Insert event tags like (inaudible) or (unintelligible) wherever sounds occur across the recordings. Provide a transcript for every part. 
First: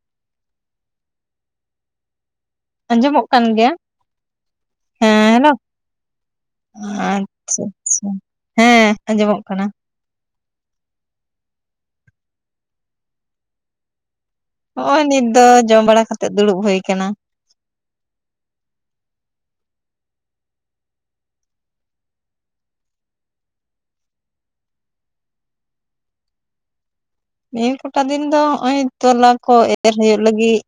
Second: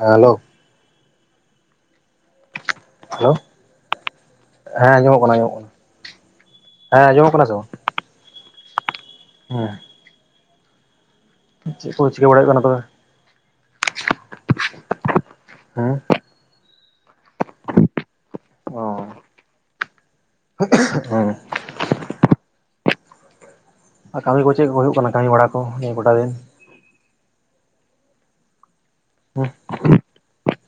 Hello. ᱟᱸᱡᱚᱢᱚᱜ hello ᱠᱟᱱ ᱜᱮᱭᱟ ᱦᱮᱸ ᱟᱸᱡᱚᱢᱚᱜ ᱠᱟᱱᱟ ᱟᱸᱡᱚᱢᱚᱜ ᱠᱟᱱᱟ᱾ ᱦᱮᱸ ᱟᱸᱡᱚᱢᱚᱜ ᱠᱟᱱᱟ ᱥᱮ ᱟᱪᱪᱷᱟ ᱵᱟᱝ? ᱟᱪᱪᱷᱟ ᱦᱮᱸ ᱟᱸᱡᱚᱢᱚᱜ ᱠᱟᱱᱟ᱾ ᱦᱮᱸ ᱪᱮᱫ ᱠᱚ ᱪᱤᱠᱟᱹ ᱵᱟᱲᱟᱭᱮᱜ ᱠᱟᱱᱟ ᱛᱚᱵᱮ? ᱦᱚᱸᱜᱼᱚᱭ ᱱᱤᱛ ᱫᱚ ᱡᱚᱢ ᱦᱮᱸ ᱵᱟᱲᱟ ᱠᱟᱛᱮᱜ ᱫᱩᱲᱩᱵ ᱦᱩᱭ ᱠᱟᱱᱟ᱾ ᱚ ᱦᱮᱸ᱾ ᱟᱨ ᱠᱟᱹᱢᱤ ᱠᱚ ᱪᱮᱫ ᱠᱚ ᱦᱩᱭᱩᱜ ᱠᱟᱱᱟ ᱠᱟᱹᱢᱤ ᱵᱟᱲᱟ ᱠᱚ ᱱᱤᱭᱟᱹ ᱠᱚᱴᱟ ᱫᱤᱱ? ᱱᱤᱭᱟᱹ ᱠᱚᱴᱟ ᱫᱤᱱ ᱫᱚ ᱱᱚᱜᱼᱚᱭ ᱛᱚᱞᱟ ᱦᱮᱸ ᱠᱚ ᱮᱨ ᱦᱩᱭᱩᱜᱳᱜ ᱞᱟᱹᱜᱤᱫ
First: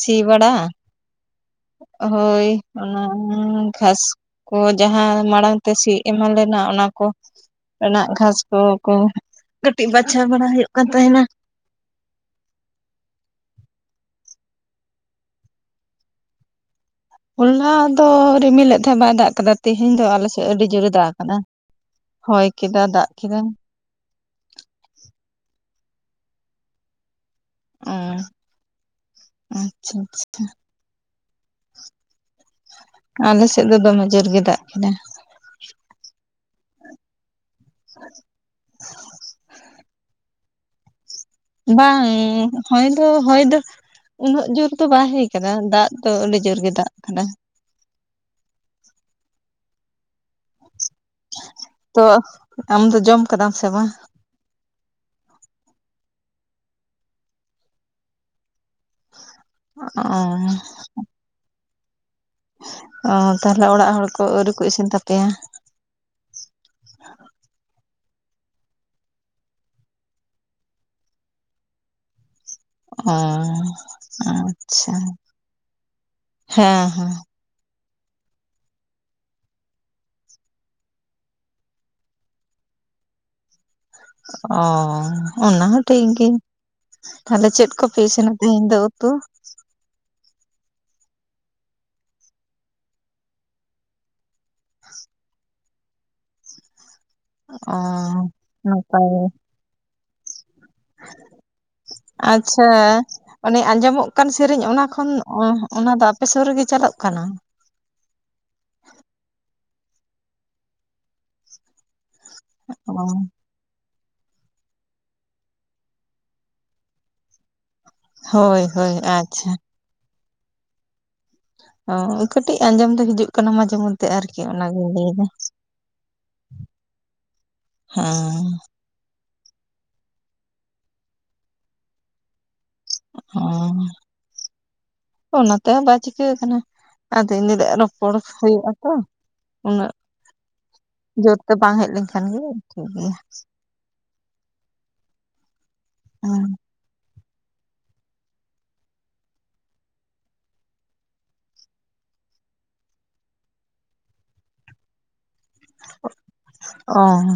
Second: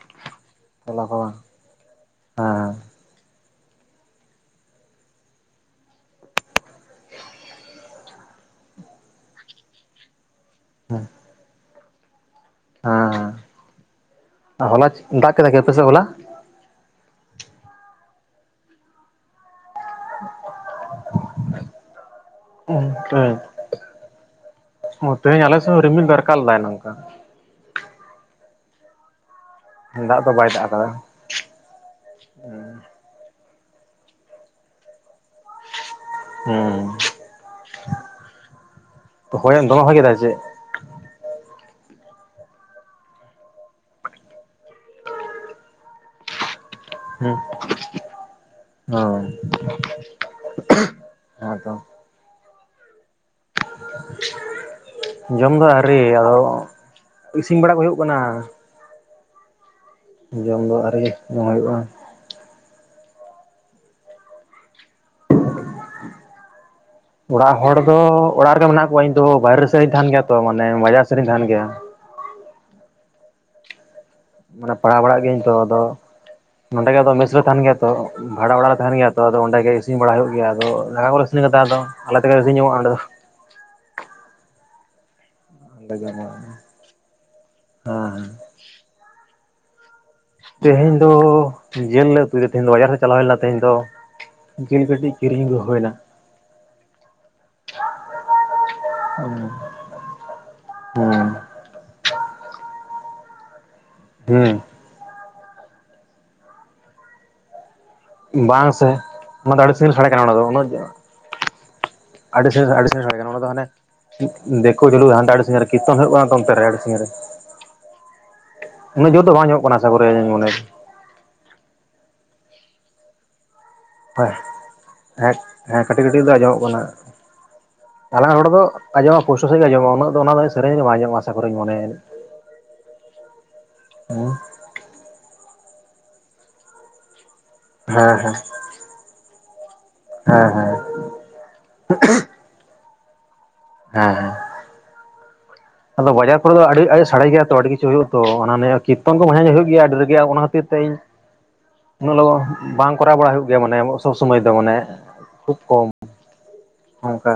ᱥᱤ ᱵᱟᱲᱟ ᱛᱚᱞᱟ ᱠᱚ ᱵᱟᱝ? ᱦᱳᱭ᱾ ᱦᱮᱸ ᱚᱱᱟ ᱠᱷᱟᱥ ᱠᱚ ᱡᱟᱦᱟᱸ ᱢᱟᱲᱟᱝ ᱛᱮ ᱥᱤ ᱮᱢᱟᱱ ᱞᱮᱱᱟ, ᱚᱱᱟ ᱠᱚ ᱮᱱᱟᱜ ᱜᱷᱟᱸᱥ ᱠᱚ-ᱠᱚ ᱠᱟᱹᱴᱤᱡ ᱵᱟᱪᱷᱟᱣ ᱵᱟᱲᱟ ᱦᱩᱭᱩᱜ ᱠᱟᱱ ᱛᱟᱦᱮᱱᱟ᱾ ᱟᱸ ᱦᱚᱞᱟ ᱪᱮᱜ ᱫᱟᱜ ᱠᱮᱫᱟ ᱠᱤ, ᱟᱯᱮ ᱥᱮᱜ ᱦᱚᱞᱟ? ᱦᱚᱞᱞᱟ ᱫᱚ ᱨᱤᱢᱤᱞᱮᱜ ᱛᱷᱮᱸᱜ ᱵᱟᱭ ᱫᱟᱜ ᱠᱟᱫᱟ᱾ ᱛᱮᱦᱮᱧ ᱫᱚ ᱟᱞᱮ ᱥᱮᱜ ᱟᱹᱰᱤ ᱡᱳᱨᱮ ᱫᱟᱜ ᱟᱠᱟᱫᱟ᱾ ᱩᱸ ᱴᱮᱸ ᱚᱸ ᱛᱮᱦᱮᱧ ᱟᱞᱮ ᱥᱮᱣ ᱨᱤᱢᱤᱞ ᱫᱚ ᱨᱟᱠᱟᱞ ᱫᱟᱭ ᱱᱟᱝᱠᱟ᱾ ᱩᱸ᱾ ᱫᱟᱜ ᱫᱚ, ᱵᱟᱭ ᱫᱟᱜ ᱠᱟᱫᱟ᱾ ᱟᱺ᱾ ᱟᱞᱮ ᱥᱮᱜ ᱫᱚ ᱫᱚᱢᱮ ᱡᱳᱨ ᱜᱮ ᱫᱟᱜ ᱠᱮᱫᱟ᱾ ᱩᱸ ᱦᱚᱭ ᱫᱚᱢᱮ ᱦᱚᱭ ᱠᱮᱫᱟ ᱥᱮ ᱪᱮᱜ? ᱵᱟᱝ ᱦᱚᱭ ᱫᱚ, ᱦᱚᱭ ᱫᱚ ᱩᱱᱟᱹᱜ ᱡᱳᱨ ᱫᱚ ᱵᱟᱭ ᱦᱚᱭ ᱠᱟᱫᱟ᱾ ᱫᱟᱜ ᱫᱚ, ᱟᱹᱰᱤ ᱡᱳᱨ ᱜᱮ ᱫᱟᱜ ᱟᱠᱟᱫᱟ ᱦᱩᱸ, ᱚ᱾ ᱟᱫᱚ ᱛᱚ ᱟᱢ ᱫᱚ ᱡᱚᱢ ᱠᱟᱫᱟᱢ ᱥᱮ ᱵᱟ? ᱡᱚᱢ ᱫᱚ ᱟᱣᱨᱤ ᱟᱫᱚ ᱤᱥᱤᱝ ᱵᱟᱲᱟ ᱠᱚ ᱦᱩᱭᱩᱜ ᱠᱟᱱᱟ᱾ ᱚᱸ᱾ ᱡᱚᱢ ᱫᱚ ᱟᱣᱨᱤ ᱡᱚᱢ ᱦᱩᱭᱩᱜᱼᱟ᱾ ᱚᱸ ᱛᱟᱦᱞᱮ ᱚᱲᱟᱜ ᱦᱚᱲ ᱠᱚ, ᱟᱹᱣᱨᱤ ᱠᱚ ᱤᱥᱤᱱ ᱛᱟᱯᱮᱭᱟ? ᱚᱲᱟᱜ ᱦᱚᱲ ᱫᱚ ᱚᱲᱟᱜ ᱨᱮᱜᱮ ᱢᱮᱱᱟᱜ ᱠᱚᱣᱟ᱾ ᱤᱧ ᱫᱚ ᱦᱚ ᱵᱟᱭᱨᱮ ᱥᱮᱜᱼᱤ ᱛᱟᱦᱮᱱ ᱜᱮᱭᱟ ᱛᱚ, ᱢᱟᱱᱮ ᱵᱟᱡᱟᱨ ᱥᱮᱜ ᱨᱤᱧ ᱛᱟᱦᱮᱱ ᱜᱮᱭᱟ᱾ ᱦᱮᱸ᱾ ᱢᱟᱱᱮ ᱯᱟᱲᱟᱣ ᱵᱟᱲᱟᱜ ᱜᱤᱭᱟᱹᱧ ᱛᱚ᱾ ᱟᱫᱚ ᱦᱮᱸ ᱱᱚᱰᱮ ᱜᱮ ᱦᱮᱸ ᱟᱫᱚ ᱢᱮᱥ ᱨᱮ ᱛᱟᱦᱮᱱ ᱜᱮᱭᱟ ᱛᱚ᱾ ᱵᱷᱟᱲᱟ ᱚᱲᱟᱜ ᱨᱮ ᱛᱟᱦᱮᱱ ᱜᱮᱭᱟ ᱛᱚ᱾ ᱟᱫᱚ ᱚᱸᱰᱮ ᱜᱮ ᱤᱥᱤᱝ ᱵᱟᱲᱟ ᱦᱩᱭᱩᱜ ᱜᱮᱭᱟ᱾ ᱟᱫᱚ ᱨᱟᱝᱟ ᱠᱚᱨᱮ ᱥᱤᱱ ᱠᱟᱫᱟ᱾ ᱟᱫᱚ ᱟᱞᱮ ᱛᱮᱜᱮ ᱤᱥᱤᱱ ᱡᱚᱝᱚᱜᱼᱟ ᱚᱸᱰᱮ ᱫᱚ᱾ ᱚ, ᱚᱱᱟ ᱦᱚᱸ ᱴᱤᱠ ᱫᱚ ᱜᱤ, ᱛᱷᱟᱞᱮ ᱪᱮᱫ ᱠᱚᱯᱮ ᱦᱮᱸ ᱤᱥᱤᱱᱟ? ᱛᱤᱧ ᱫᱚ ᱩᱛᱩ? ᱛᱮᱦᱮᱧ ᱫᱚ ᱡᱮᱹᱞ ᱞᱮ ᱩᱛᱩᱭ ᱫᱟ᱾ ᱛᱮᱦᱮᱧ ᱫᱚ ᱵᱟᱡᱟᱨ ᱦᱮᱜ ᱪᱟᱞᱟᱣ ᱦᱩᱭ ᱞᱮᱱᱟ, ᱛᱮᱦᱮᱧ ᱫᱚ᱾ ᱡᱤᱞ ᱠᱟᱹᱴᱤᱡ ᱠᱤᱨᱤᱧ ᱜᱩ ᱦᱩᱭᱱᱟ᱾ ᱚᱸ, ᱱᱟᱯᱟᱭ ᱜᱮ᱾ ᱦᱩᱸ᱾ ᱟᱪᱪᱷᱟ, ᱚᱱᱮ ᱟᱸᱡᱚᱢᱚᱜ ᱠᱟᱱ ᱦᱮᱸ ᱥᱮᱨᱮᱧ, ᱚᱱᱟ ᱠᱷᱚᱱ ᱚᱸᱦ ᱚᱱᱟ ᱫᱚ ᱟᱯᱮ ᱥᱩᱨ ᱨᱮᱜᱮ ᱪᱟᱞᱳᱜ ᱠᱟᱱᱟ? ᱵᱟᱝ ᱥᱮ, ᱚᱱᱟ ᱫᱚ ᱟᱹᱰᱤ ᱥᱟᱺᱜᱤᱸ ᱨᱮ ᱥᱟᱰᱮ ᱠᱟᱱᱟ, ᱚᱱᱟ ᱫᱚ ᱩᱱᱟᱹᱜ ᱡᱳ ᱟᱰᱤ ᱥᱟᱺᱜᱤ ᱨᱮ, ᱟᱰᱤ ᱚ ᱥᱟᱺᱜᱤᱧ ᱨᱮ ᱥᱟᱰᱮ ᱠᱟᱱᱟ᱾ ᱚᱱᱟ ᱫᱚ ᱦᱟᱱᱮ ᱫᱤᱜ ᱫᱮᱠᱳ ᱪᱟᱞᱩ ᱦᱟᱱᱛᱮ ᱟᱰᱤ ᱥᱟᱺᱜᱤᱸ ᱨᱮ ᱠᱤᱨᱛᱚᱱ ᱦᱩᱭᱩᱜ ᱠᱟᱱᱟ ᱛᱚ ᱚᱱᱛᱮ ᱨᱮ ᱟᱰᱤ ᱥᱟᱺᱜᱤᱧ ᱨᱮ᱾ ᱦᱳᱭ ᱦᱳᱭ ᱩᱱᱟᱹᱜ ᱡᱳᱨ ᱫᱚ ᱟᱪᱪᱷᱟ ᱵᱟᱝ ᱟᱸᱡᱚᱢᱚᱜ ᱠᱟᱱᱟ, (inaudible) ᱚᱸ ᱠᱟᱹᱴᱤᱡ ᱟᱸᱡᱚᱢ ᱫᱚ ᱦᱤᱡᱩᱜ ᱠᱟᱱᱟ ᱢᱟᱡᱮ ᱢᱚᱫ ᱮᱸᱦ ᱦᱮᱸᱠ ᱦᱮᱸ, ᱠᱟᱹᱴᱤᱜ-ᱠᱟᱹᱴᱤᱜ ᱫᱚ ᱟᱸᱡᱚᱢᱚᱜ ᱠᱟᱱᱟ, ᱟᱞᱟᱝᱟᱜ ᱦᱮᱸ ᱨᱚᱲ ᱫᱚ ᱟᱸᱡᱚᱢᱚᱜ ᱯᱩᱥᱴᱚ ᱥᱟᱺᱦᱤᱡ ᱜᱮ ᱟᱸᱡᱚᱢᱚᱜᱼᱟ᱾ ᱩᱱᱟᱹᱜ ᱫᱚ ᱚᱱᱟ ᱫᱚᱭ ᱥᱮᱨᱮᱧ ᱵᱟᱝ ᱟᱸᱡᱚᱢᱚᱜᱼᱟ, ᱟᱥᱟᱠᱚᱨᱮᱧ ᱢᱚᱱᱮᱭᱮᱫᱟ᱾ ᱮᱸ, ᱚᱱᱟ ᱛᱮ ᱵᱟᱭ ᱪᱤᱠᱟᱹ ᱠᱟᱱᱟ, ᱟᱫᱚ ᱤᱱᱟᱹ ᱛᱮᱜ ᱦᱮᱸ ᱨᱚᱯᱚᱲ ᱦᱮᱸ ᱦᱩᱭᱩᱜᱼᱟ ᱛᱚ, ᱩᱱᱟᱹᱜ ᱦᱮᱸ ᱡᱳᱨ ᱛᱮ ᱵᱟᱝ ᱦᱮᱡ ᱞᱮᱝ ᱠᱷᱟᱱ ᱜᱮ ᱴᱷᱤᱠ ᱜᱮᱭᱟ᱾ ᱦᱮᱸ, ᱦᱮᱸ᱾ ᱟᱫᱚ ᱵᱟᱡᱟᱨ ᱠᱚᱨᱮ ᱫᱚ ᱟᱹᱰᱤ ᱟᱭᱤᱥ ᱥᱟᱰᱮ ᱜᱮᱭᱟ ᱛᱚ ᱟᱹᱰᱤ ᱠᱤᱪᱷᱩ ᱦᱩᱭᱩᱜᱼᱟ ᱛᱚ ᱟᱱᱟ ᱱᱤᱭᱮ ᱠᱤᱛᱛᱚᱱ ᱠᱚ ᱢᱟᱧᱮ-ᱢᱟᱧᱮ ᱦᱩᱭᱩᱜ ᱜᱮᱭᱟ ᱟᱹᱰᱤ ᱨᱟᱹᱜᱤ ᱟ ᱚᱱᱟ ᱛᱤᱨ ᱛᱮ ᱤᱧ ᱩᱱᱟᱹᱜ ᱞᱚᱜᱚᱱ ᱵᱟᱝ ᱠᱚᱨᱟᱣ ᱵᱟᱲᱟ ᱦᱩᱭᱩᱜ ᱜᱮᱭᱟ ᱢᱟᱱᱮ ᱥᱚᱵᱽ ᱥᱚᱢᱚᱭ ᱫᱚ ᱢᱟᱱᱮ ᱠᱷᱩᱵ ᱠᱚᱢ᱾ ᱚ ᱚᱱᱠᱟᱼᱼ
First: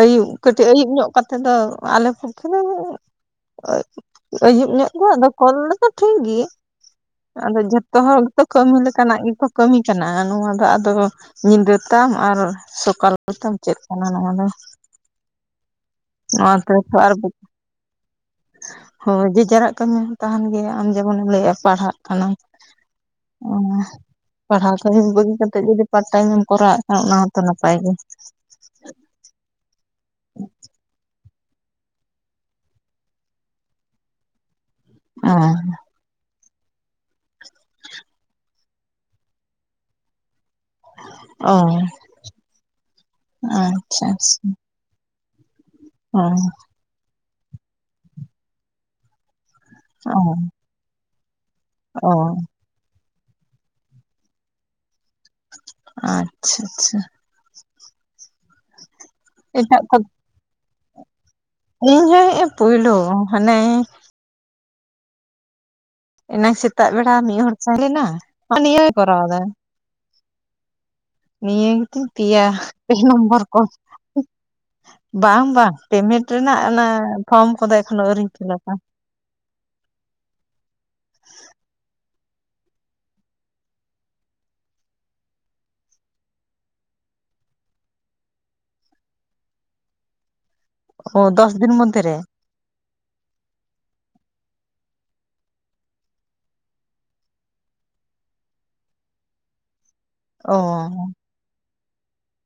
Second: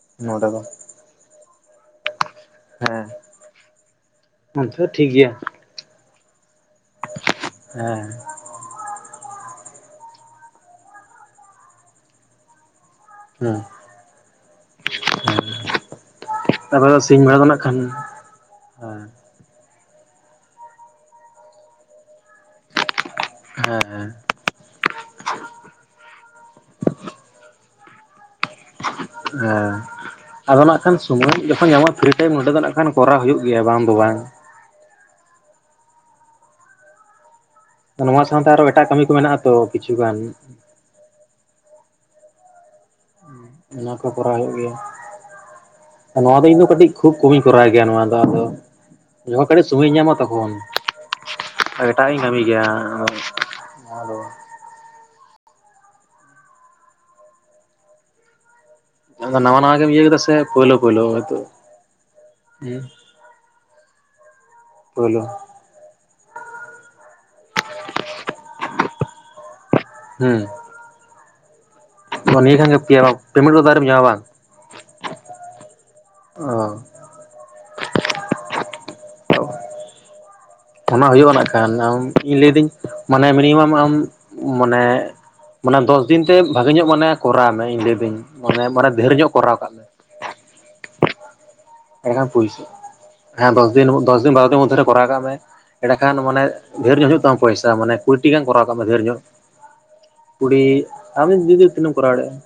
ᱟᱹᱭᱩᱵ ᱠᱟᱹᱴᱤᱡ ᱟᱹᱭᱩᱵ ᱧᱚᱜ ᱠᱟᱛᱮ ᱫᱚ ᱟᱞᱮ ᱯᱚᱠᱠᱷᱮ ᱫᱚᱼᱼ ᱦᱮᱸ ᱾ ᱟᱹᱭᱩᱵ ᱧᱚᱜ ᱜᱮ ᱟᱫᱚ ᱠᱚᱞ ᱨᱮᱫᱚ ᱴᱷᱤᱠ ᱜᱮᱭᱟ᱾ ᱟᱫᱚ ᱡᱚᱛᱚ ᱦᱮᱸ ᱦᱚᱲᱼᱼ ᱠᱟᱹᱢᱤ ᱞᱮᱠᱟᱱᱟᱜ ᱜᱮᱠᱚ ᱠᱟᱹᱢᱤ ᱠᱟᱱᱟ ᱱᱚᱣᱟ ᱫᱚ ᱟᱫᱚ ᱧᱤᱫᱟᱹ ᱛᱟᱢ ᱟᱨ ᱥᱚᱠᱟᱞᱼᱼ ᱯᱨᱚᱛᱚᱢ ᱪᱮᱫ ᱠᱟᱱᱟ ᱱᱚᱣᱟ ᱫᱚᱼᱼ ᱦᱮᱸ ᱛᱮ ᱛᱟᱨᱯᱚᱨᱮ ᱟᱨ ᱥᱤᱧ ᱵᱮᱲᱟ ᱫᱚ ᱱᱟᱜ ᱠᱷᱟᱱᱼᱼ ᱦᱳᱭ ᱡ ᱡᱟᱨᱟᱜ ᱠᱟᱹᱢᱤ ᱦᱚᱸ ᱛᱟᱦᱮᱱ ᱜᱮᱭᱟ ᱟᱢ ᱡᱮᱢᱚᱱᱮᱢ ᱞᱟᱹᱭᱮᱜᱼᱟ ᱯᱟᱲᱦᱟᱜ ᱠᱟᱱᱟᱢ᱾ ᱦᱮᱸᱮᱸ ᱯᱟᱲᱦᱟᱣ ᱠᱟᱛᱮ ᱵᱟᱹᱜᱤ ᱠᱟᱛᱮ ᱡᱩᱫᱤ ᱯᱟᱨᱴ ᱴᱟᱭᱤᱢᱢ ᱠᱚᱨᱟᱣᱮᱫ ᱠᱷᱟᱱ ᱚᱱᱟ ᱦᱚᱸᱛᱚ ᱱᱟᱯᱟᱭ ᱜᱮ, ᱦᱮᱸ ᱟᱫᱚ ᱱᱟᱜ ᱠᱷᱟᱱ ᱥᱚᱢᱚᱭ ᱡᱚᱠᱷᱚᱱ ᱧᱟᱢᱚᱜ ᱯᱷᱨᱤ ᱴᱟᱭᱤᱢ ᱱᱚᱸᱰᱮ ᱫᱚ ᱱᱟᱜ ᱠᱷᱟᱱ ᱠᱚᱨᱟᱣ ᱦᱩᱭᱩᱜ ᱜᱮᱭᱟ ᱵᱟᱝ ᱫᱚ ᱵᱟᱝ ᱚᱻ ᱱᱚᱣᱟ ᱥᱟᱶᱛᱮ ᱟᱨᱚ ᱮᱴᱟᱜ ᱠᱟᱹᱢᱤ ᱠᱚ ᱢᱮᱱᱟᱜ ᱟᱛᱚ ᱠᱤᱪᱷᱩ ᱜᱟᱱ᱾ ᱚ ᱚᱱᱟ ᱟᱪᱪᱷᱟ ᱠᱚ ᱟᱪᱷᱟ᱾ ᱠᱚᱨᱟᱣ ᱦᱩᱭᱩᱜ ᱜᱮᱭᱟ ᱱᱚᱣᱟ ᱫᱚ ᱤᱧ ᱫᱚ ᱠᱟᱹᱴᱤᱡ ᱠᱷᱩᱵ ᱠᱚᱢᱤᱧ ᱠᱚᱨᱟᱣ ᱜᱮᱭᱟ ᱱᱚᱣᱟ ᱫᱚ ᱟᱫᱚ᱾ ᱡᱚᱦᱚ ᱠᱟᱹᱴᱤᱡ ᱥᱩᱢᱚᱭᱤᱧ ᱧᱟᱢᱟ ᱛᱚᱠᱷᱚᱱ ᱮᱴᱟᱜ ᱚ ᱤᱧ ᱠᱟᱹᱢᱤ ᱜᱮᱮᱭᱟ᱾ ᱟ ᱫᱚᱼᱼ ᱟᱪᱪᱷᱟ ᱟᱪᱪᱷᱟ᱾ ᱟᱫᱚ ᱱᱟᱣᱟ ᱱᱟᱣᱟ ᱮᱴᱟᱜ ᱠᱚ ᱜᱮᱤᱭᱟᱹ ᱛ ᱥᱮ ᱯᱳᱞ ᱯᱭᱞ ᱤᱧ ᱦᱮ ᱯᱳᱞᱩ ᱢᱟᱱᱮᱼᱼ ᱵᱞᱩ ᱮᱱᱟ ᱥᱮᱛᱟᱜ ᱵᱮᱲᱟ ᱢᱤᱫ ᱦᱚᱲᱚᱲ ᱛᱟᱦᱮᱸᱱᱟ ᱟᱨ ᱱᱤᱭ ᱠᱚᱨᱟᱣ ᱮᱫᱟ᱾ ᱦᱮᱸ ᱱᱤᱭᱟᱹ ᱜᱮᱛᱤᱧ ᱯᱭᱟ ᱠᱷᱟᱱ ᱜᱮ ᱯᱮ ᱯᱮᱭᱟ ᱱᱚᱢᱵᱚᱨ ᱯᱮᱢᱮᱱᱴ ᱠᱚᱞᱼᱼ ᱠᱚᱫᱚ ᱟᱹᱣᱨᱤᱢ ᱧᱟᱢᱟ ᱵᱟᱝ ᱵᱟᱝ ᱵᱟᱝ ᱯᱮᱢᱮᱱᱴ ᱚ ᱨᱮᱱᱟᱜ ᱚᱱᱟ ᱯᱷᱚᱨᱚᱢ ᱠᱚᱫᱚ ᱮᱠᱷᱚᱱᱳ ᱟᱹᱣᱨᱤᱧ ᱯᱷᱤᱞᱟᱯᱼᱟ᱾ (unintelligible) ᱚᱱᱟ ᱦᱩᱭᱩᱜᱼᱟ ᱠᱷᱟᱱ ᱤᱧ ᱞᱟᱹᱭᱫᱟᱹᱧ ᱢᱟᱱᱮ ᱢᱤᱱᱤᱢᱟᱢ ᱟᱢ ᱢᱟᱱᱮᱼᱼ ᱢᱟᱱᱮ ᱫᱚᱥ ᱫᱤᱱ ᱛᱮ ᱵᱷᱟᱜᱮ ᱧᱚᱜ ᱢᱟᱱᱮ ᱠᱚᱨᱟᱣ ᱢᱮ ᱤᱧ ᱞᱟᱹᱭᱫᱟᱹᱧ ᱢᱟᱱᱮ ᱢᱟᱱᱮ ᱰᱷᱮᱨ ᱧᱚᱜ ᱠᱚᱨᱟᱣ ᱠᱟᱜ ᱢᱮᱼᱼ ᱚ ᱫᱚᱥ ᱫᱤᱱ ᱢᱚᱫᱮᱼᱼ ᱮᱰᱮᱠᱷᱟᱱ ᱯᱩᱭᱥᱟ ᱦᱮᱸ ᱫᱚᱥ ᱫᱤᱱ ᱫᱚᱥ ᱫᱤᱱ ᱵᱟᱨᱚ ᱫᱤᱱ ᱢᱚᱫᱽᱫᱷᱮ ᱨᱮ ᱠᱚᱨᱟᱣ ᱠᱟᱜ ᱢᱮ᱾ ᱮᱸᱰᱮ ᱠᱷᱟᱱᱮ ᱰᱷᱮᱨ ᱧᱚᱜ ᱦᱩᱭᱩᱜ ᱛᱟᱢ ᱯᱚᱭᱥᱟ ᱢᱟᱱᱮ ᱠᱩᱤᱴᱤ ᱜᱟᱱ ᱠᱚᱨᱟᱣ ᱠᱟᱜ ᱢᱮ ᱰᱷᱮᱨ ᱧᱚᱜ᱾ ᱠᱩᱲᱤ ᱚ ᱟᱢ ᱫᱤᱫᱤ ᱛᱤᱱᱟᱹ ᱮᱢ ᱠᱚᱨᱟᱣ ᱫᱟᱲᱮᱭᱟᱜᱼᱟ᱾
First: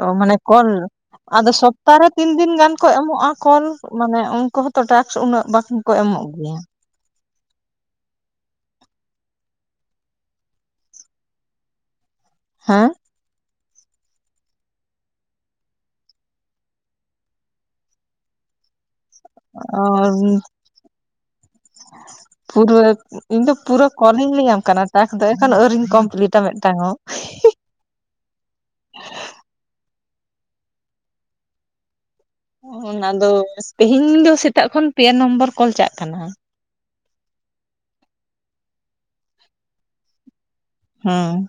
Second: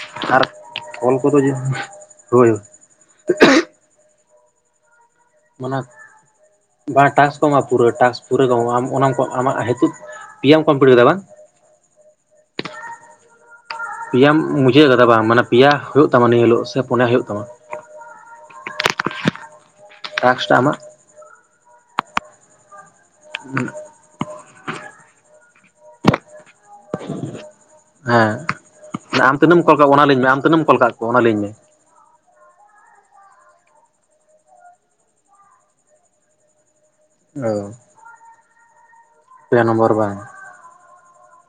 ᱚ ᱢᱟᱱᱮ ᱟᱨ ᱠᱚᱞ ᱚᱞ ᱠᱚᱫᱚ ᱟᱫᱚ ᱥᱚᱯᱛᱟᱦᱮ ᱛᱤᱱ ᱦᱳᱭ ᱫᱤᱱ ᱜᱟᱱᱼᱼ ᱠᱚ ᱮᱢᱚᱜᱼᱟ ᱠᱚᱞ ᱢᱟᱱᱮ ᱩᱱᱠᱩ ᱦᱚᱸᱛᱚ ᱴᱨᱟᱠᱥ ᱩᱱᱟᱹᱜ ᱵᱟᱝ ᱢᱟᱱᱮ ᱠᱚ ᱮᱢᱚᱜ ᱜᱮᱭᱟ᱾ ᱵᱟᱝ ᱴᱟᱥ ᱠᱚ ᱮᱢᱚᱜᱼᱟ ᱯᱩᱨᱟᱹ ᱴ ᱯᱩᱨᱟᱹᱚᱜ ᱟᱢ ᱚᱱᱟ ᱟᱢᱟᱜ ᱦᱤᱛ ᱯᱮ ᱮᱢ ᱠᱚᱢᱯᱞᱤᱴ ᱠᱟᱫᱟ ᱵᱟᱝ? ᱦᱮᱸ ᱯᱮᱭᱟᱟᱢ ᱵᱩᱡᱷᱟᱹᱣ ᱠᱟᱫᱟ ᱵᱟᱝ ᱢᱟᱱᱮ ᱯᱮᱭᱟ ᱦᱩᱭᱩᱜ ᱛᱟᱢᱟ ᱤᱱᱟᱹ ᱦᱤᱞᱳᱜ ᱥᱮ ᱯᱚᱱᱭᱟ ᱦᱩᱭᱩᱜ ᱛᱟᱢᱟ᱾ ᱟᱨ ᱴᱟᱠᱥᱴᱟ ᱟᱢᱟᱜ ᱯᱩᱨᱼᱼ ᱤᱧ ᱫᱚ ᱯᱩᱨᱟᱹ ᱠᱚᱞᱤᱝ ᱞᱤᱧ ᱮᱢᱟᱢ ᱟᱠᱟᱱᱟ ᱴᱟᱠ ᱫᱚ ᱮᱠᱷᱚᱱ ᱟᱹᱣᱨᱤᱧ ᱠᱚᱢᱯᱞᱤᱤᱴᱟ ᱢᱤᱫ ᱴᱟᱝ ᱦᱚᱸ ᱦᱮᱸ ᱟᱢ ᱛᱤᱱᱟᱹᱜ ᱮᱢ ᱠᱚᱞ ᱠᱟᱜ ᱚᱱᱟ ᱞᱟᱹᱭᱧ ᱢᱮ ᱟᱢ ᱛᱤᱱᱟᱹᱜ ᱮᱢ ᱠᱚᱞ ᱠᱟᱜ ᱠᱚᱣᱟ ᱚᱱᱟ ᱞᱟᱹᱭᱧ ᱢᱮ? ᱚᱱᱟᱫᱚ ᱛᱮᱦᱮᱧ ᱫᱚ ᱥᱮᱛᱟᱜ ᱠᱷᱚᱱ ᱯᱮ ᱱᱚᱢᱵᱚᱨ ᱠᱚᱞ ᱪᱟᱜ ᱠᱟᱱᱟ᱾ ᱚ ᱯᱮ ᱱᱚᱢᱵᱚᱨ ᱵᱟᱝ? ᱦᱩᱸ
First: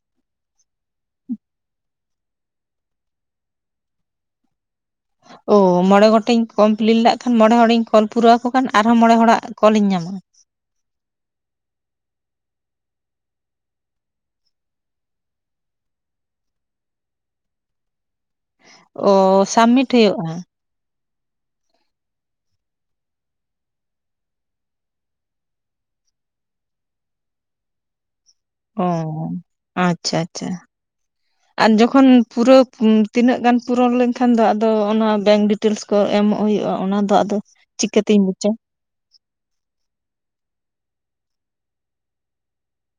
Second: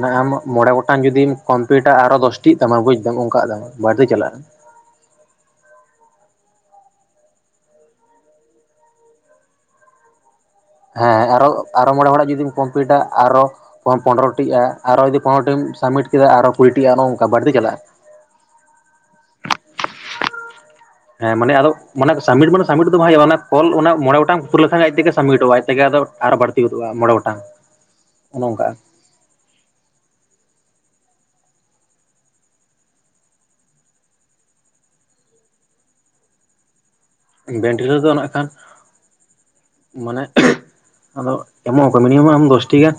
ᱢᱟᱱᱮ ᱟᱢ ᱢᱚᱬᱮ ᱜᱚᱴᱟᱝ ᱡᱩᱫᱤᱢ ᱠᱚᱢᱯᱤᱭᱩᱴᱟ ᱟᱨᱚ ᱫᱚᱥᱴᱤᱜ ᱛᱟᱢᱟ ᱵᱩᱡᱫᱟᱢ ᱚᱱᱠᱟᱟᱜ ᱛᱟᱢᱟ ᱵᱟᱹᱲᱛᱤ ᱪᱟᱞᱟᱜᱼᱟ ᱳ ᱢᱚᱬᱮ ᱜᱚᱴᱮᱡ ᱠᱚᱢᱯᱤᱞᱴ ᱞᱮᱟᱜ ᱠᱷᱟᱱ ᱢᱚᱬᱮ ᱦᱚᱲᱤᱧ ᱠᱚᱞ ᱯᱩᱨᱟᱹᱣᱚ ᱠᱷᱟᱱ ᱟᱨᱦᱚᱸ ᱢᱚᱬᱮ ᱦᱚᱲᱟᱜ ᱠᱚᱞ ᱤᱧ ᱧᱟᱢᱟ ᱦᱮᱸ ᱟᱨᱚ ᱟᱨᱚ ᱢᱚᱬᱮ ᱦᱚᱲᱟᱜ ᱡᱩᱫᱤᱢ ᱠᱚᱢᱯᱞᱤᱴᱟ ᱟᱨᱚ ᱯᱚᱱᱨᱚᱴᱤᱜ ᱟᱨᱚ ᱡᱩᱫᱤ ᱯᱚᱱᱨᱚᱴᱤᱢ ᱥᱟᱵᱢᱤᱴ ᱠᱮᱫᱟ ᱟᱨᱚ ᱠᱩᱲᱤᱜ ᱱᱚᱜᱼᱚ ᱱᱚᱝᱠᱟ ᱵᱟᱹᱲᱛᱤ ᱪᱟᱞᱟᱜᱼᱟ ᱚᱻ ᱥᱟᱵᱢᱤᱴ ᱦᱩᱭᱩᱜᱼᱟ ᱦᱮᱸ ᱢᱟᱱᱮ ᱟᱫᱚᱮ ᱥᱟᱵᱢᱤᱴ ᱢᱟᱱᱮ ᱥᱟᱢᱤᱴ ᱫᱚ ᱵᱟᱭ ᱦᱩᱭᱩᱜᱼᱟ ᱚᱱᱟ ᱠᱚᱞ ᱚᱱᱟ ᱢᱚᱬ ᱜᱚᱴᱟᱝ ᱯᱩᱨᱟ. ᱣ ᱞᱮᱠᱷᱟᱡ ᱟᱡ ᱛᱮᱜᱮ ᱥᱟᱵᱢᱤᱴᱚᱜᱼᱟ ᱟᱡᱛᱮᱜᱮ ᱟᱫᱚ ᱟᱨᱚ ᱵᱟᱹᱲᱛᱤ ᱜᱚᱫᱚᱜᱼᱟ ᱢᱚᱬᱮ ᱜᱚᱴᱟᱝ ᱚᱱᱮ ᱚᱱᱠᱟ ᱚ ᱟᱪᱪᱷᱟ ᱟᱪᱪᱷᱟ ᱟᱨ ᱡᱚᱠᱷᱚᱱ ᱯᱩᱨᱟᱹᱣ ᱛᱤᱱᱟᱹᱜ ᱜᱟᱱ ᱯᱩᱨᱟᱹᱣ ᱞᱮᱱᱠᱷᱟᱱ ᱫᱚ ᱟᱫᱚ ᱚᱱᱟ ᱵᱮᱝᱠ ᱰᱤ ᱴᱮᱞᱥ ᱠᱚ ᱮᱢᱚᱜ ᱦᱩᱭᱩᱜᱼᱟ ᱚᱱᱟ ᱫᱚ ᱵᱮᱝᱠ ᱰᱤᱴᱤᱭᱮᱞ ᱫᱚ ᱪᱤᱠᱟᱹᱛᱤᱧ ᱱᱟᱜ ᱠᱷᱟᱱ ᱵᱩᱡᱟ ᱢᱟᱱᱮ ᱟᱫᱚ ᱮᱢᱚᱜ ᱟᱠᱚ ᱢᱤᱱᱤᱢᱟᱢ ᱟᱢ ᱫᱚᱥᱴᱤᱜᱟᱱ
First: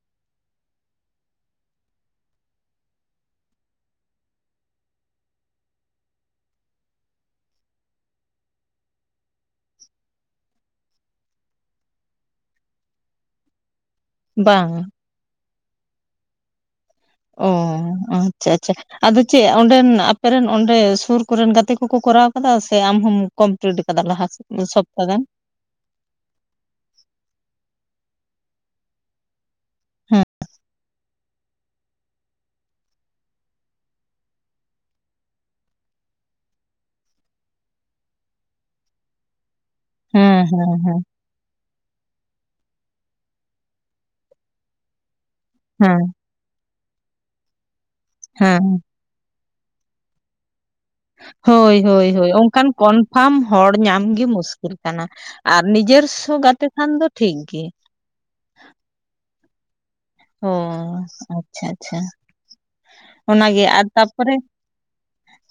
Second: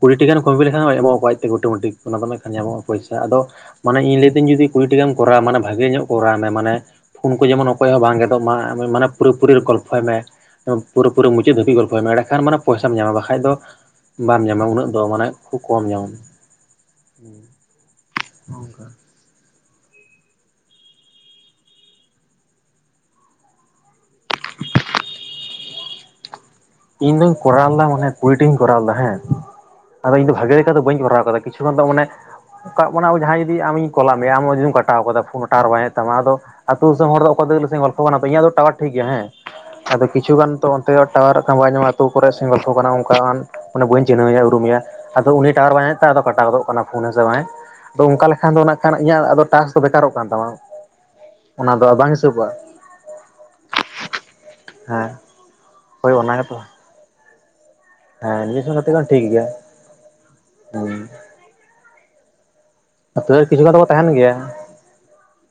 ᱠᱩᱲᱤ ᱴᱟ ᱜᱟᱱ ᱠᱚᱢᱯᱤᱞᱤᱴ ᱞᱮᱠᱷᱟᱱ ᱮᱢᱚᱜ ᱟᱠᱚ ᱟᱡ ᱛᱮ ᱚᱴᱳᱢᱮᱴᱤᱠ ᱚᱱᱟ ᱫᱚ ᱧᱟᱢᱚᱜᱼᱟ ᱯᱚᱭᱥᱟ ᱟᱫᱚ ᱢᱟᱱᱮ ᱤᱧ ᱞᱟᱹᱭ ᱫᱟᱹᱧ ᱡᱩᱫᱤ ᱠᱩᱲᱤ ᱴᱤᱜᱮᱢ ᱠᱚᱨᱟᱣ ᱵᱷᱮ ᱧᱚᱜ ᱠᱚᱨᱟᱣ ᱢᱮ ᱢᱟᱱᱮ ᱯᱷᱩᱱ ᱠᱚ ᱡᱮᱢᱚᱱ ᱚᱠᱚᱭ ᱦᱚᱸ ᱵᱟᱝ ᱜᱮ ᱢᱟ ᱢᱟᱱᱮ ᱯᱩᱨᱟᱹᱯᱩᱨᱤ ᱨᱮ ᱜᱚᱞᱯᱷᱚᱭ ᱢᱮ᱾ ᱯᱩᱨᱟᱹ ᱯᱩᱨᱤ ᱢᱩᱪᱟᱹᱫ ᱫᱷᱟᱹᱵᱤᱡ ᱜᱚᱞᱯᱷᱚᱭ ᱢᱮ ᱮᱰᱮ ᱠᱷᱟᱱᱮ ᱯᱚᱭᱥᱟᱢ ᱧᱟᱢᱟ ᱵᱟᱠᱷᱟᱱ ᱫᱚ ᱵᱟᱢ ᱧᱟᱢᱟ ᱵᱟᱝ ᱩᱱᱟᱹᱜ ᱫᱚ ᱢᱟᱱᱮ ᱠᱷᱩᱵ ᱠᱚᱢ ᱧᱟᱢ ᱚ ᱟᱪᱪᱷᱟ ᱟᱪᱪᱷᱟ ᱚᱝᱠᱟ ᱟᱫᱚ ᱪᱮᱫ ᱚᱸᱰᱮᱱ ᱟᱯᱮᱨᱮᱱ ᱚᱸᱰᱮ ᱥᱩᱨ ᱠᱚᱨᱮᱱ ᱜᱟᱛᱮ ᱠᱚᱠᱚ ᱠᱚᱨᱟᱣ ᱟᱠᱟᱫᱟ ᱥᱮ ᱟᱢ ᱦᱚᱢ ᱠᱚᱢᱯᱞᱤᱴ ᱠᱟᱫᱟ ᱞᱟᱦᱟᱥᱮᱫ ᱢᱤᱫ ᱥᱚᱯᱛᱜᱟᱱ ᱤᱧ ᱫᱚᱧ ᱠᱚᱨᱟᱣ ᱞᱮᱫᱟ ᱢᱟᱱᱮ ᱠᱩᱲᱤᱴᱤᱧ ᱠᱚᱨᱟᱣ ᱞᱮᱫᱟ ᱦᱮᱸ ᱟᱫᱚ ᱦᱮᱸ ᱤᱧ ᱫᱚ ᱵᱷᱟᱜᱮ ᱞᱮᱠᱟ ᱫᱚ ᱵᱟᱹᱧ ᱠᱚᱨᱟᱣ ᱠᱟᱫᱟ ᱠᱤᱪᱷᱩ ᱛᱚᱠᱷᱚᱱ ᱫᱚ ᱢᱟᱱᱮ ᱠᱟᱜ ᱢᱟᱱᱮ ᱡᱟᱦᱟᱸᱭ ᱡᱩᱫᱤ ᱟᱢᱤᱧ ᱠᱚᱞ ᱟᱫ ᱢᱮᱭᱟ ᱟᱢᱟᱜ ᱡᱩᱫᱤᱢ ᱠᱟᱴᱟᱣ ᱠᱟᱫᱟ ᱯᱷᱳᱱ ᱴᱟᱣᱟᱨ ᱵᱟᱭ ᱧᱟᱢᱮᱫ ᱛᱟᱢᱟ ᱟᱫᱚ ᱟᱹᱛᱩ ᱫᱤᱥᱚᱢ ᱦᱚᱲ ᱫᱚ ᱚᱠᱟᱭ ᱫᱚᱧ ᱜᱚᱞᱯᱚ ᱠᱟᱱᱟ ᱛᱚ ᱤᱧ ᱫᱚ ᱴᱟᱣᱟᱨ ᱴᱷᱤᱠ ᱜᱮᱭᱟ ᱦᱮᱸ ᱟᱫᱚ ᱠᱤᱪᱷ ᱦᱮᱸ ᱜᱟᱱ ᱛᱚ ᱦᱮᱸ ᱚᱱᱛᱮ ᱦᱮᱸ ᱴᱟᱣᱟᱨ ᱵᱟᱭ ᱧᱟᱢᱟ ᱟᱹᱛᱩ ᱠᱚᱨᱮ ᱥᱮᱜᱚᱞᱯᱷᱚ ᱠᱟᱱᱟ ᱚᱱᱠᱟᱱ ᱵᱟᱹᱧ ᱪᱤᱱᱦᱟᱹᱣ ᱮᱭᱟ ᱩᱨᱩᱢᱮᱭᱟ ᱟᱫᱚ ᱩᱱᱤ ᱴᱟᱣᱟᱨ ᱵᱟᱭ ᱦᱮᱸ ᱧᱟᱢᱮᱛᱟᱭ ᱟᱫᱚ ᱠᱟᱴᱟᱣ ᱜᱚᱫᱚᱜ ᱠᱟᱱᱟ ᱯᱷᱳᱱ ᱦᱮᱥᱮ ᱵᱟᱝ ᱟᱫᱚ ᱚᱱᱠᱟ ᱞᱮᱠᱷᱟᱱ ᱫᱚ ᱦᱮᱸ ᱠᱷᱟᱱ ᱤᱧᱟᱹᱜ ᱴᱟᱥᱠ ᱫᱚ ᱵᱮᱠᱟᱨᱚᱜ ᱠᱟᱱ ᱛᱟᱢᱟ ᱦᱳᱭ ᱚᱱᱟ ᱫᱚ ᱵᱟᱝ ᱦᱳᱭ ᱦᱳᱭ ᱦᱤᱥᱟᱹᱵᱚᱜᱼᱟ ᱚᱱᱠᱟᱱ ᱠᱚᱱᱯᱷᱟᱢ ᱦᱚᱲ ᱧᱟᱢ ᱜᱮ ᱢᱩᱥᱠᱤᱞ ᱠᱟᱱᱟ ᱦᱮᱸ ᱟᱨ ᱦᱳᱭ ᱱᱤᱡᱮᱨᱥᱚ ᱚᱱᱟ ᱜᱮᱛᱚ ᱜᱟᱛᱮ ᱠᱷᱟᱱ ᱫᱚ ᱴᱷᱤᱠ ᱜᱮ ᱦᱮᱸ ᱱᱤᱭᱟᱹ ᱥᱚᱸᱜᱮᱛᱮ ᱴᱷᱤᱠ ᱜᱮᱭᱟ ᱦᱚᱸ ᱦᱩᱸ ᱟᱪᱪᱷᱟ ᱟᱪᱪᱷᱟ ᱛᱟᱹᱣ ᱚᱱᱟᱜᱮ ᱠᱤᱪᱷᱩ ᱜᱟᱱ ᱟᱨ ᱫᱚᱠᱚ ᱛᱟᱦᱮᱱ ᱛᱟᱯᱚᱨᱮ ᱜᱮᱭᱟ